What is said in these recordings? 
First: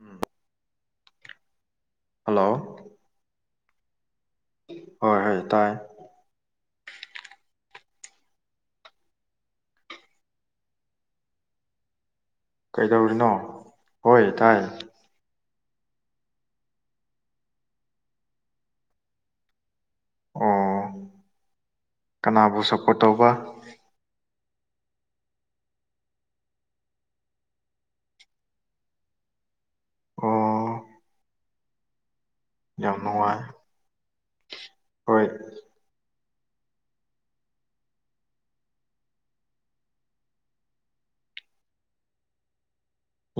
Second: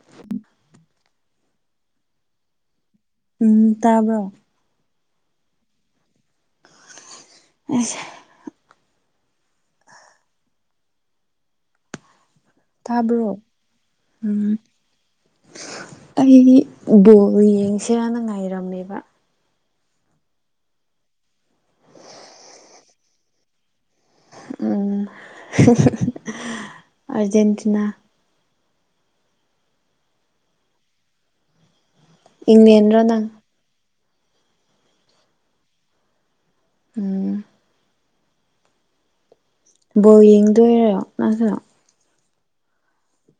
ꯎꯝ hello ꯎꯝ ꯇꯥꯕꯔꯣ ꯍꯣꯏ ꯍꯣꯏ ꯇꯥꯏ [unintelligible] ꯀꯩꯗꯧꯔꯤꯅꯣ ꯇꯥꯕ꯭ꯔꯣ ꯍꯣꯏ ꯎꯝ ꯇꯥꯏ ꯑꯩ ꯕꯣꯜ ꯌꯦꯡꯁꯤꯔꯅ ꯉꯥꯏꯔꯝꯃꯦꯕ ꯑꯣ ꯀꯅꯥꯕꯨ ꯁꯞꯄꯣꯠ ꯇꯧꯕ [unintelligible] ꯑꯔꯖꯦꯟꯇꯤꯅꯥ ꯑꯣ ꯌꯥꯝ ꯏꯪꯪꯂꯦꯟꯅ ꯅꯪ ꯅꯨꯡꯉꯥꯏ ꯍꯣꯏ ꯎꯝ ꯕꯣ ꯌꯦꯡꯗꯣꯏꯔꯣ [unintelligible]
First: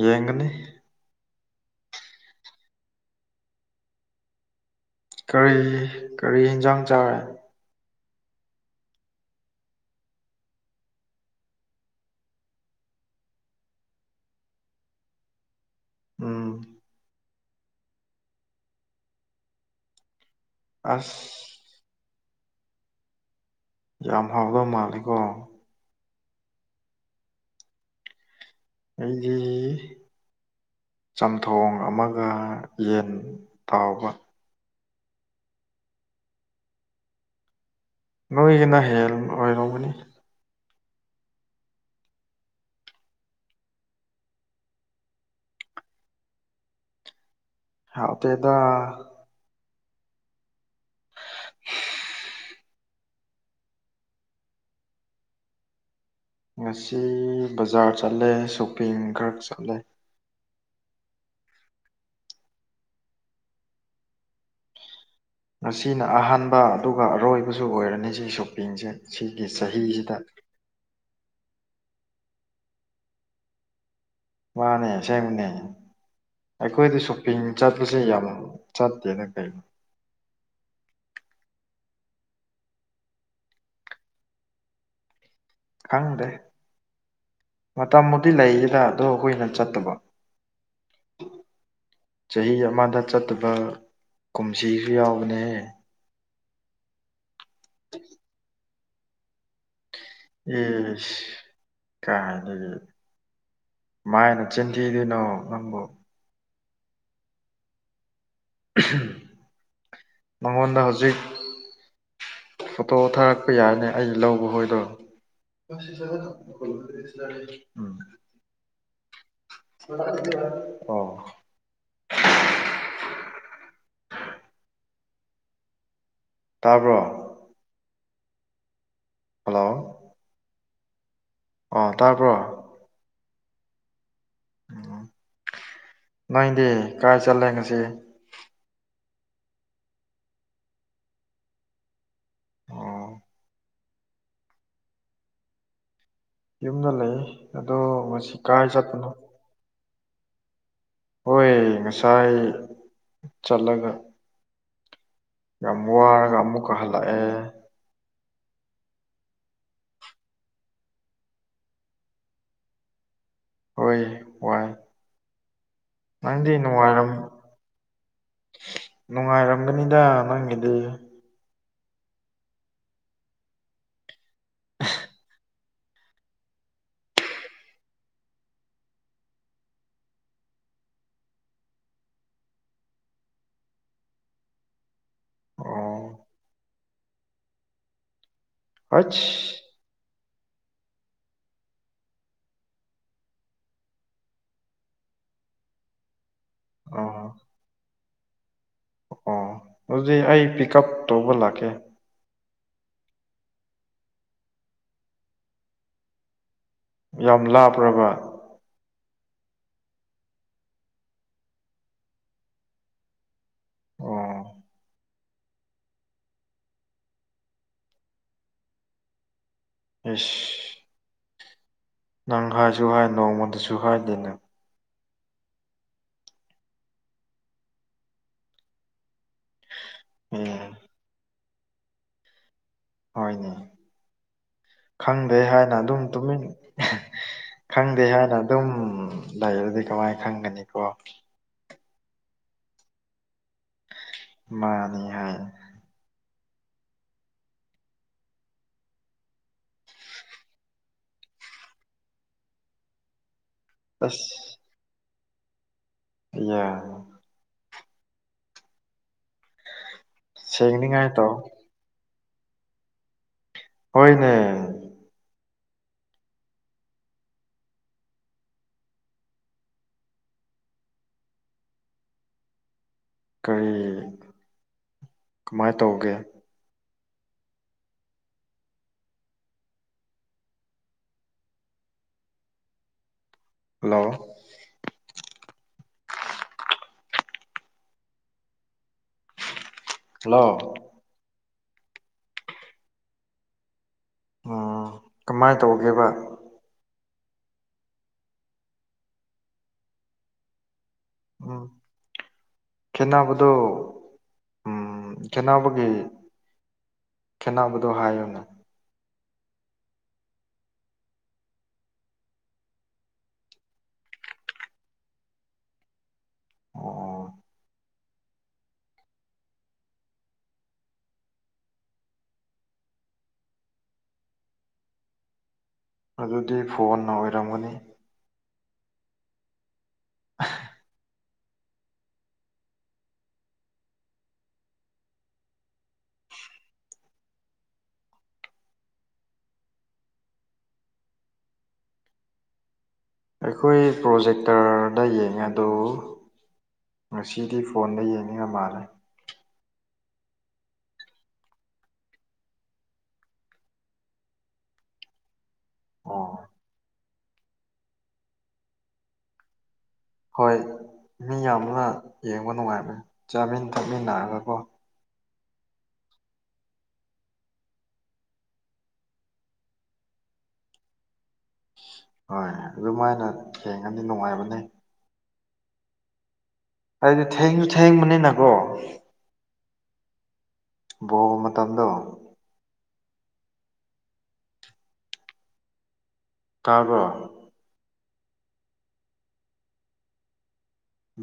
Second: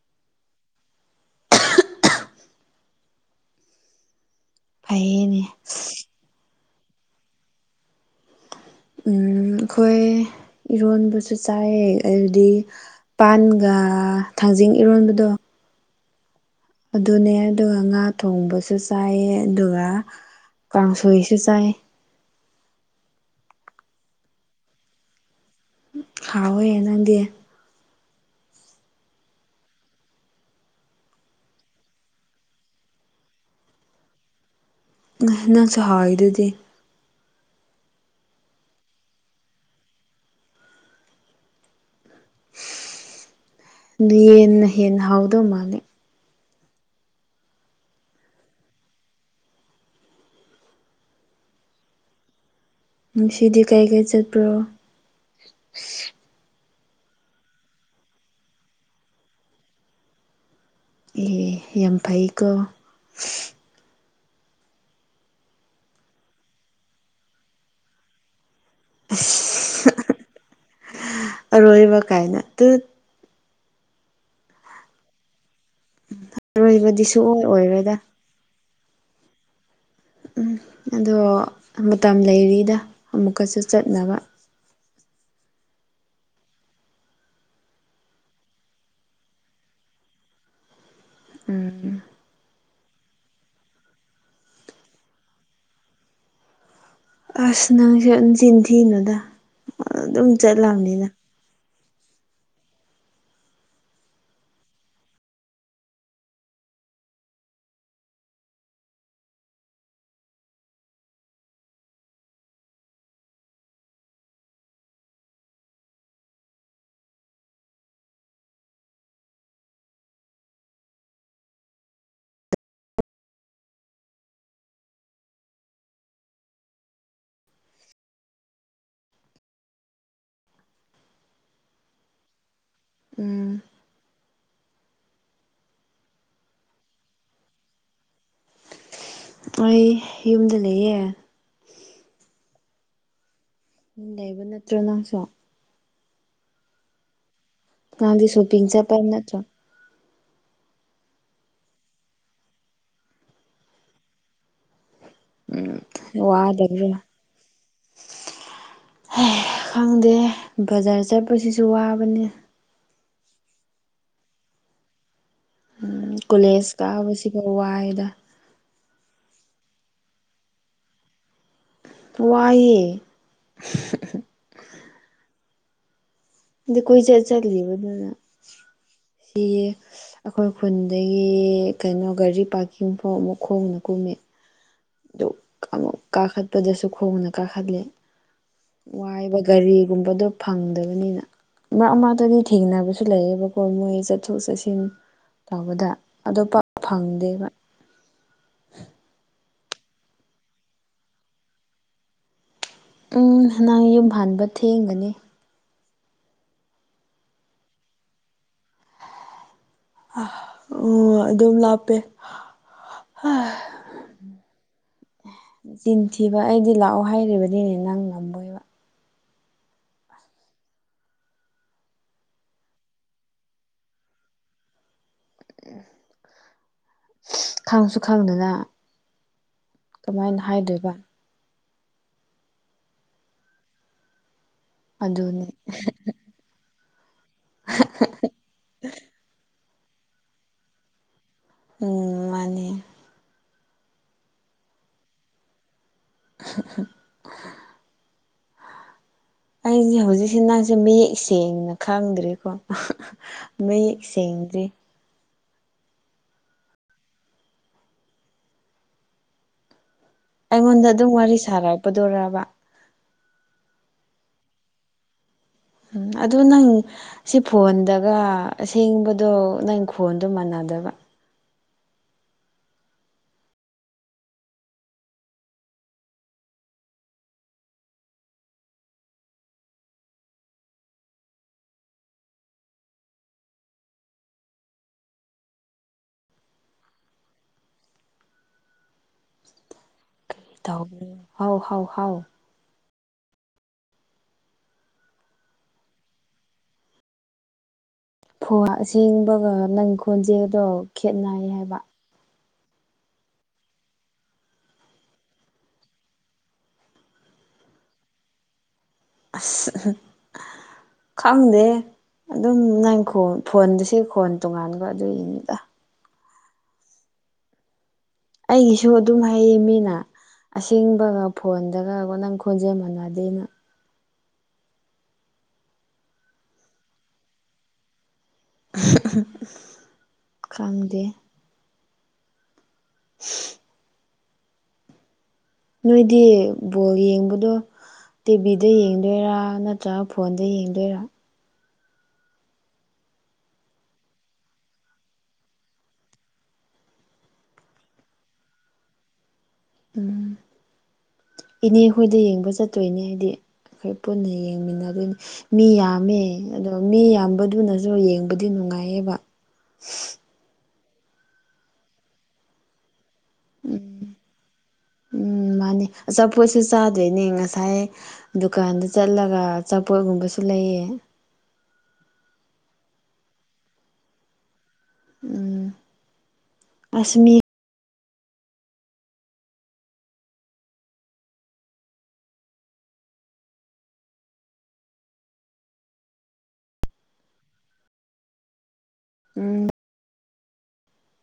ꯌꯦꯡꯒꯅꯤ ꯐꯩꯌꯦꯅꯦ ꯀꯔꯤ ꯀꯔꯤ ꯌꯦꯟꯁꯥꯡ ꯆꯥꯔꯦ ꯎꯝ ꯑꯩꯈꯣꯏ ꯏꯔꯣꯟꯕꯁꯨ ꯆꯥꯏꯑ ꯑꯗꯨꯗꯤ ꯄꯥꯟꯒ ꯊꯥꯡꯖꯤꯡ ꯏꯔꯣꯟꯕꯗꯣ ꯎꯝ ꯑꯗꯨꯅꯦ ꯑꯗꯨꯒ ꯉꯥ ꯊꯣꯡꯕꯁꯨ ꯆꯥꯏ ꯑꯗꯨꯒ ꯑꯁ ꯀꯥꯡꯁꯣꯏꯁꯨ ꯆꯥꯏ ꯌꯥꯝ ꯍꯥꯎꯗ ꯃꯥꯜꯂꯦꯀꯣ ꯍꯥꯎ ꯋꯦ ꯅꯪꯗꯤ ꯑꯩꯒꯤ ꯆꯝꯊꯣꯡ ꯑꯃꯒ ꯌꯦꯟ ꯇꯥꯎꯕ ꯅꯪꯁꯨ ꯍꯥꯎꯋꯏꯗꯨꯗꯤ ꯅꯣꯏꯒꯤꯁꯤꯅ ꯍꯦꯟ ꯑꯣꯏꯔꯨꯕꯅꯤ ꯍꯦꯟꯅ ꯍꯦꯟꯅ ꯍꯥꯎꯗꯧ ꯃꯥꯜꯂꯦ ꯍꯥꯎꯇꯦꯗ ꯁꯤꯗꯤ ꯀꯩ ꯀꯩ ꯆꯠꯄ꯭ꯔꯣ ꯉꯁꯤ ꯕꯖꯥꯔ ꯆꯠꯂꯦ ꯁꯣꯄꯤꯡ ꯈꯔ ꯆꯠꯂꯦ ꯑꯦ ꯌꯥꯝ ꯐꯩꯀꯣ ꯑꯁꯤꯅ ꯑꯍꯥꯟꯕ ꯑꯗꯨꯒ ꯑꯔꯣꯏꯕꯁꯨ ꯑꯣꯏꯔꯅꯤ ꯁꯤꯒꯤ ꯁꯣꯄꯤꯡꯁꯦ ꯁꯤꯒꯤ ꯆꯍꯤꯁꯤꯗ ꯑꯔꯣꯏꯕ ꯀꯥꯏꯅ ꯗꯨꯠ ꯃꯥꯅꯦ ꯑꯦꯡꯕꯅꯦ ꯑꯩꯈꯣꯏꯗ ꯑꯔꯣꯏꯕꯗꯤ ꯁꯣꯞꯄꯤꯡ ꯁꯨꯡꯑꯣꯏ ꯑꯣꯏꯔꯣꯏꯗ ꯆꯠꯄꯁꯦ ꯌꯥꯝ ꯆꯠꯇꯦꯅ ꯀꯩ ꯎꯝ ꯑꯗꯣ ꯃꯇꯝ ꯂꯩꯔꯤꯗ ꯑꯃꯨꯛꯀꯁꯨ ꯆꯠꯅꯕ ꯈꯪꯗꯦ ꯃꯇꯝꯕꯨꯗꯤ ꯂꯩꯌꯦꯗ ꯑꯗꯣ ꯑꯩꯈꯣꯏꯅ ꯆꯠꯇꯕ ꯎꯝ ꯆꯍꯤ ꯑꯃꯗ ꯆꯠꯇꯕ ꯀꯨꯝꯁꯤꯁꯨ ꯌꯥꯎꯕꯅꯦ ꯑꯁ ꯅꯪꯁꯦ ꯑꯗꯨ ꯆꯤꯟꯊꯤꯅꯣꯗ ꯑꯗꯨꯝ ꯆꯠꯂꯕꯅꯤꯅ ꯀꯥꯏꯅꯒꯤ ꯃꯥꯏꯅ ꯆꯤꯟꯊꯤꯗꯣꯏꯅꯣ ꯅꯪꯕꯨ ꯃꯉꯣꯟꯗ ꯍꯧꯖꯤꯛ ꯐꯣꯇꯣ ꯊꯥꯔꯛꯄ ꯌꯥꯏꯅꯦ ꯑꯩ ꯂꯧꯕ ꯍꯣꯏꯗꯣ ꯆ [inaudible] [unintelligible] [unintelligible] ꯑꯣ ꯇꯥꯕ꯭ꯔꯣ ꯍꯜꯂꯣ ꯑꯣ ꯇꯥꯔꯕ꯭ꯔꯣ ꯎꯝ ꯎꯝ ꯅꯣꯏꯗꯤ ꯀꯥꯏ ꯆꯠꯂꯦ ꯉꯁꯤ ꯑꯩꯏ ꯌꯨꯝꯗ ꯂꯩꯌꯦ ꯑꯣ ꯂꯩꯕ ꯅꯠꯇ꯭ꯔꯣ ꯅꯪꯁꯨ ꯌꯨꯝꯗ ꯂꯩ ꯑꯗꯣ ꯅꯪꯗꯤ ꯉꯁꯤ ꯀꯥꯏ ꯁꯣꯄꯤꯡ ꯆꯠꯄ ꯆꯠꯄꯅꯣ ꯅꯠꯇ꯭ꯔꯣ ꯍꯣꯏ ꯉꯁꯥꯏ ꯆꯠꯂꯒ ꯌꯥꯝ ꯎꯝ ꯋꯥꯔꯒ ꯑꯃꯨꯛꯀ ꯋꯥꯗꯕꯅꯦ ꯍꯜꯂꯛꯑꯦ ꯈꯪꯗꯦ ꯕꯖꯥꯔ ꯆꯠꯄꯁꯤꯁꯨ ꯋꯥꯕꯅꯤ ꯍꯣꯏ ꯋꯥꯏ ꯅꯪꯗꯤ ꯀꯨꯂꯦꯖ ꯅꯨꯡꯉꯥꯏꯔꯝ ꯀꯥꯕꯁꯤꯐꯥꯎ ꯋꯥꯏꯗ ꯅꯨꯡꯉꯥꯏꯔꯝꯒꯅꯤꯗ ꯅꯪꯒꯤꯗꯤ ꯋꯥꯏꯌꯦ ꯑ [unintelligible] ꯑꯗ ꯀꯣꯏꯆꯠ ꯆꯠꯂꯤꯕꯗꯨꯅ ꯁꯤ ꯑꯩꯈꯣꯏ ꯈꯨꯟꯗꯒꯤ ꯀꯩꯅꯣ ꯒꯥꯔꯤ ꯄꯥꯔꯀꯤꯡꯐꯥꯎ ꯃꯈꯣꯡꯅ ꯀꯨꯝꯃꯦ ꯑꯗꯨ ꯑꯣ ꯑꯃꯨꯛ ꯀꯥꯈꯠꯄꯗꯁꯨ ꯈꯣꯡꯅ ꯀꯥꯈꯠꯂꯦ ꯋꯥꯏꯕ ꯍꯩꯁ ꯒꯥꯔꯤꯒꯨꯝꯕꯗꯣ ꯐꯪꯗꯕꯅꯤꯅ ꯃꯔꯛ ꯃꯔꯛꯇꯗꯤ ꯊꯦꯡꯅꯕꯁꯨ ꯂꯩꯌꯦꯕꯀꯣ ꯃꯣꯏ ꯆꯠꯊꯣꯛ ꯆꯠꯁꯤꯟ ꯇꯧꯕꯗ ꯑꯗ ꯄꯥꯛ ꯑꯣ ꯐꯪꯗꯦꯕ ꯑꯣ ꯑꯗꯨꯗꯤ ꯑꯩ ꯄꯤꯛꯀꯞ ꯇꯧꯕ ꯂꯥꯛꯀꯦ ꯎꯝ ꯅꯪ ꯌꯨꯝ ꯍꯟꯕ ꯊꯦꯡꯒꯅꯤ ꯌꯥꯝ ꯂꯥꯞꯄ꯭ꯔꯕ ꯑꯥ ꯑꯣ ꯑꯗꯨꯝ ꯂꯥꯞꯄꯦ ꯑꯣ ꯆꯤꯟꯊꯤꯕ ꯑꯩꯗꯤ ꯂꯥꯛꯑꯣ ꯍꯥꯏꯔꯤꯕꯅꯦ ꯅꯪ ꯉꯝꯃꯒ ꯏꯁ ꯅꯪ ꯍꯥꯏꯁꯨ ꯍꯥꯏ ꯅꯣꯡꯃꯣꯟꯇꯁꯨ ꯍꯥꯏꯗꯦ ꯅꯪ ꯈꯪꯁꯨ ꯈꯪꯗꯅ ꯀꯃꯥꯏꯅ ꯎꯝ ꯍꯥꯏꯗꯣꯏꯕ ꯍꯣꯏꯅꯦ ꯈꯪꯗꯦ ꯑꯗꯨꯅꯤ ꯍꯥꯏꯅ ꯑꯗꯨꯝ ꯇꯨꯃꯤꯟ ꯈꯪꯗꯦ ꯍꯥꯏꯅ ꯑꯗꯨꯝ ꯂꯩꯔꯗꯤ ꯀꯃꯥꯏ ꯈꯪꯒꯅꯤꯀꯣ ꯎꯝ ꯃꯥꯅꯦ ꯃꯥꯅꯤ ꯍꯥꯏ [unintelligible] [unintelligible] ꯑꯩꯁꯦ ꯍꯧꯖꯤꯛꯁꯦ ꯅꯪꯁꯦ ꯃꯌꯦꯛ ꯁꯦꯡꯅ ꯈꯪꯗ꯭ꯔꯤꯀꯣ ꯃꯌꯦꯛ ꯑꯁ ꯁꯦꯡꯗ꯭ꯔꯤ ꯑ [unintelligible] ꯑꯩꯉꯣꯟꯗ ꯁꯦꯡꯅꯤꯉꯥꯏ ꯑꯗꯨꯝ ꯇꯧ ꯋꯥꯔꯤ ꯁꯥꯔꯛꯄꯗꯨꯔꯕ ꯍꯣꯏꯅꯦ ꯑꯗꯨ ꯅꯪ ꯁꯤ ꯐꯣꯟꯗꯒ ꯑꯁꯦꯡꯕꯗꯣ ꯅꯪ ꯈꯣꯟꯗꯣ ꯃꯥꯟꯅꯗꯕ ꯀꯔꯤ ꯀꯃꯥꯏ ꯇꯧꯒꯦ ꯍꯜꯂꯣ ꯍꯜꯂꯣ ꯍꯥꯎ ꯍꯥꯎ ꯍꯥꯎ ꯎ ꯀꯃꯥꯏꯅ ꯇꯧꯒꯦꯕ ꯐꯍ ꯁꯦꯡꯕꯒ ꯅꯪ ꯈꯣꯟꯖꯦꯜꯗꯣ ꯈꯦꯠꯅꯩ ꯎꯝ ꯍꯥꯏꯕ ꯈꯦꯠꯅꯕꯗꯣ ꯈꯦꯠꯅꯕꯒꯤ ꯈꯦꯠꯅꯕꯗꯣ ꯍꯥꯏꯌꯣꯅꯦ ꯑꯁ ꯈꯪꯗꯦ ꯑꯗꯨꯝ ꯅꯪ ꯐꯣꯟꯗꯁꯤ ꯈꯣꯟ ꯇꯣꯡꯉꯥꯟꯕ ꯑꯗꯨꯏꯅꯤꯗ ꯑꯣ ꯑꯩꯒꯤꯁꯨ ꯑꯗꯨꯝ ꯍꯩꯌꯦ ꯃꯤꯅ ꯑꯁꯦꯡꯕꯒ ꯐꯣꯟꯗꯒ ꯅꯪ ꯈꯣꯟꯖꯦꯜ ꯃꯥꯟꯅꯗꯦꯅ ꯑꯗꯨꯗꯤ ꯐꯣꯟꯅ ꯑꯣꯏꯔꯝꯒꯅꯤ ꯈꯪꯗꯦ ꯎ [inaudible] ꯅꯣꯏꯗꯤ ꯕꯣꯜ ꯌꯦꯡꯕꯗꯣ ꯇꯤꯚꯤꯗ ꯌꯦꯡꯗꯣꯏꯔꯥ ꯅꯠꯇ꯭ꯔꯒ ꯐꯣꯟꯗ ꯌꯦꯡꯗꯣꯏꯔꯥ ꯑꯩꯈꯣꯏ ꯄ꯭ꯔꯣꯖꯦꯛꯇꯔꯗ ꯌꯦꯡꯉꯦ ꯑꯗꯨ ꯉꯁꯤꯗꯤ ꯐꯣꯟꯗ ꯌꯦꯡꯒꯗꯥ ꯃꯥꯜꯂꯦ ꯎꯝ ꯏꯅꯦ ꯍꯣꯏꯗ ꯌꯦꯡꯕ ꯆꯠꯇꯣꯏꯅꯦ ꯍꯥꯏꯗꯤ ꯑꯩꯈꯣꯏ ꯄꯨꯟꯅ ꯌꯦꯡꯃꯤꯟꯅꯗꯣꯏꯅꯤ ꯃꯤ ꯌꯥꯝꯃꯦ ꯑꯣ ꯑꯗꯣ ꯃꯤ ꯌꯥꯝꯕꯗꯨꯅꯁꯨ ꯌꯦꯡꯕꯗꯤ ꯅꯨꯡꯉꯥꯏꯌꯦꯕ ꯍꯣꯏ ꯃꯤ ꯌꯥꯝꯃꯒ ꯌꯦꯡꯕ ꯅꯨꯡꯉꯥꯏꯕꯅꯦ ꯆꯥꯃꯤꯟ ꯎꯝ ꯊꯥꯛꯃꯤꯟꯅꯔꯒꯀꯣ ꯎꯝ ꯃꯥꯅꯤ ꯑꯆꯥꯄꯣꯠꯁꯨ ꯆꯥꯗꯣꯏꯅꯦ ꯉꯁꯥꯏ ꯗꯨꯀꯥꯟꯗ ꯆꯠꯂꯒ ꯑꯆꯥꯄꯣꯠꯒꯨꯝꯕꯁꯨ ꯂꯩꯌꯦ ꯍꯣꯏ ꯑꯗꯨꯃꯥꯏꯅ ꯊꯦꯡꯉꯗꯤ ꯅꯨꯡꯉꯥꯏꯕꯅꯦ ꯎꯝ ꯑꯁ ꯍꯥꯏꯗꯤ ꯃꯤ ꯊꯦꯡꯁꯨ ꯊꯦꯡꯕꯅꯤꯅꯀꯣ ꯕꯣꯜ ꯃꯇꯝꯗꯣ ꯇꯥꯕ꯭ꯔꯣ ꯎꯝ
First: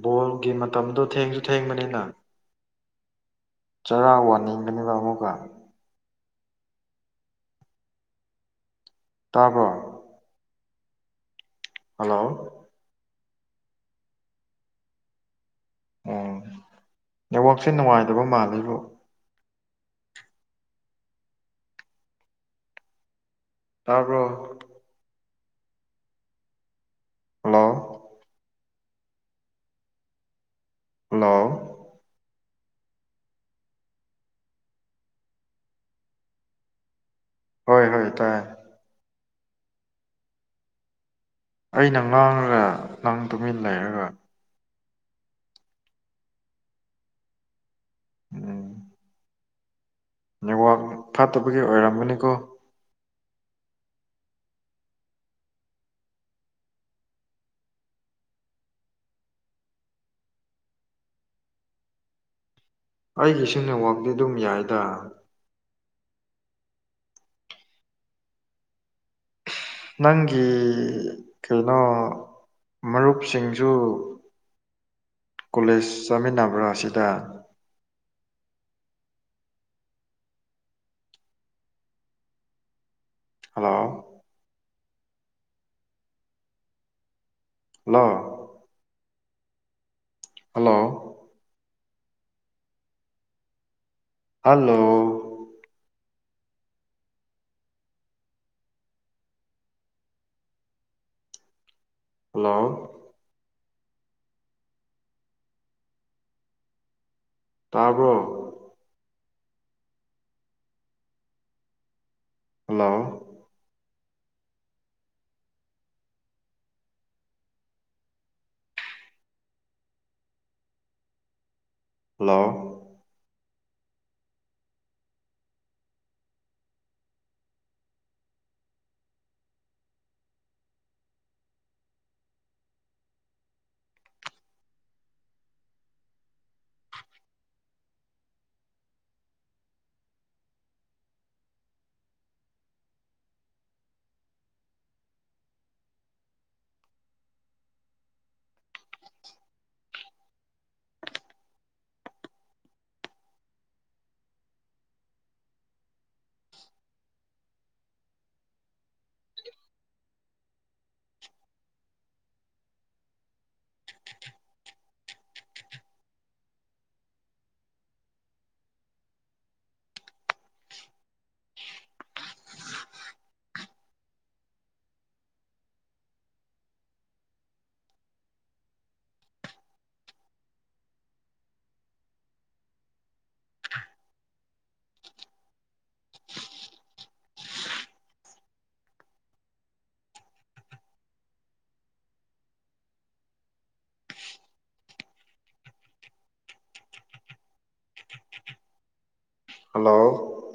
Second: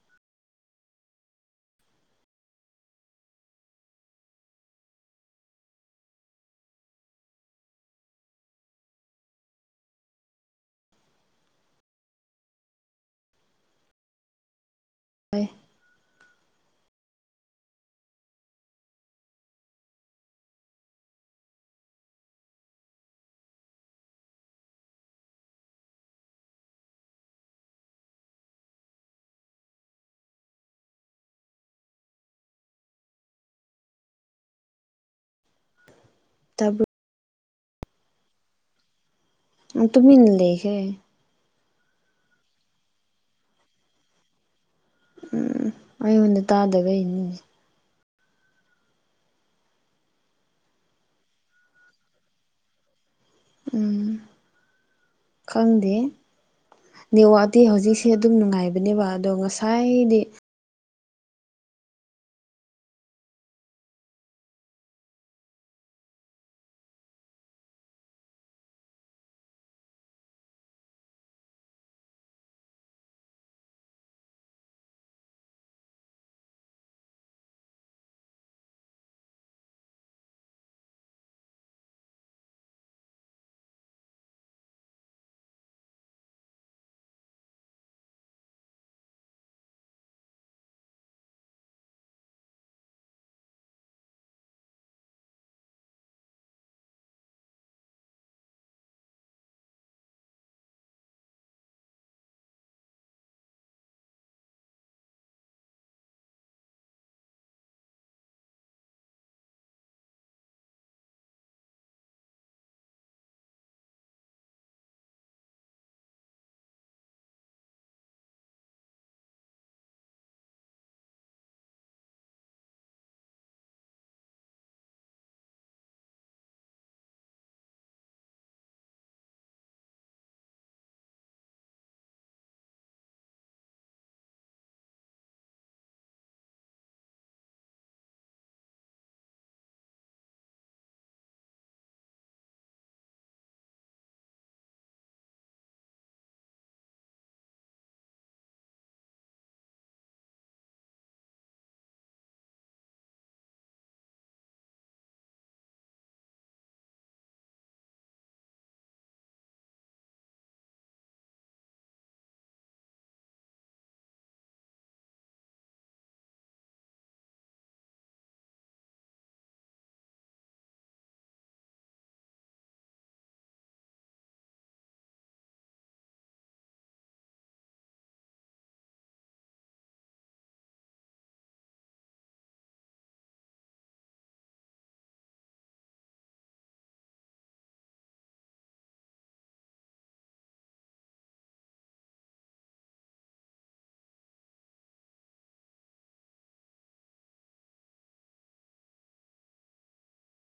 ꯕꯣꯜꯒꯤ ꯃꯇꯝꯗꯣ ꯊꯦꯡꯁꯨ ꯊꯦꯡꯕꯅꯤꯅ ꯆꯔꯥ ꯋꯥꯅꯤꯡꯒꯅꯤꯕ ꯑꯃꯨꯛꯒ ꯇꯥꯕ꯭ꯔꯣ ꯍꯜꯂꯣ [inaudible] ꯑꯣ ꯅꯦꯠꯋꯥꯛꯁꯦ ꯅꯨꯡꯉꯥꯏꯇꯕ ꯃꯥꯜꯂꯤꯕꯣ ꯇꯥꯕ꯭ꯔꯣ ꯍꯜꯂꯣ ꯍꯜꯂꯣ ꯇꯥꯕ꯭ꯔꯣ ꯍꯣꯏ ꯍꯣꯏ ꯇꯥꯏ ꯇꯨꯃꯤꯟꯅ ꯂꯩꯒꯦ ꯑꯩꯅ ꯉꯥꯡꯉꯒ ꯅꯪ ꯇꯨꯃꯤꯟ ꯂꯩꯔꯒ ꯎꯝ ꯑꯩꯉꯣꯟꯗ ꯇꯥꯗꯕꯩꯅꯦ ꯎꯝ ꯅꯦꯠꯋꯥꯛ ꯐꯠꯇꯕꯒꯤ ꯑꯣꯏꯔꯝꯒꯅꯤꯀꯣ ꯎꯝ ꯈꯪꯗꯦ ꯅꯦꯋꯥꯛꯇꯤ ꯍꯧꯖꯤꯛꯁꯦ ꯑꯗꯨꯝ ꯅꯨꯡꯉꯥꯏꯕꯅꯦꯕ ꯑꯗꯣ ꯉꯁꯥꯏꯗꯤ ꯑꯩꯒꯤꯁꯨ ꯅꯦꯠꯋꯥꯛꯇꯤ ꯑꯗꯨꯝ ꯌꯥꯏꯗ ꯅꯪꯒꯤ ꯀꯩꯅꯣ ꯃꯔꯨꯞꯁꯤꯡꯁꯨ ꯀꯣꯂꯦꯁ ꯆꯥꯃꯤꯟꯅꯕ꯭ꯔꯥ ꯁꯤꯗ hello hello hello hello hello ꯇꯥꯕ꯭ꯔꯣ ꯍꯜꯂꯣ ꯍꯜꯂꯣ [inaudible] ꯍꯜꯂꯣ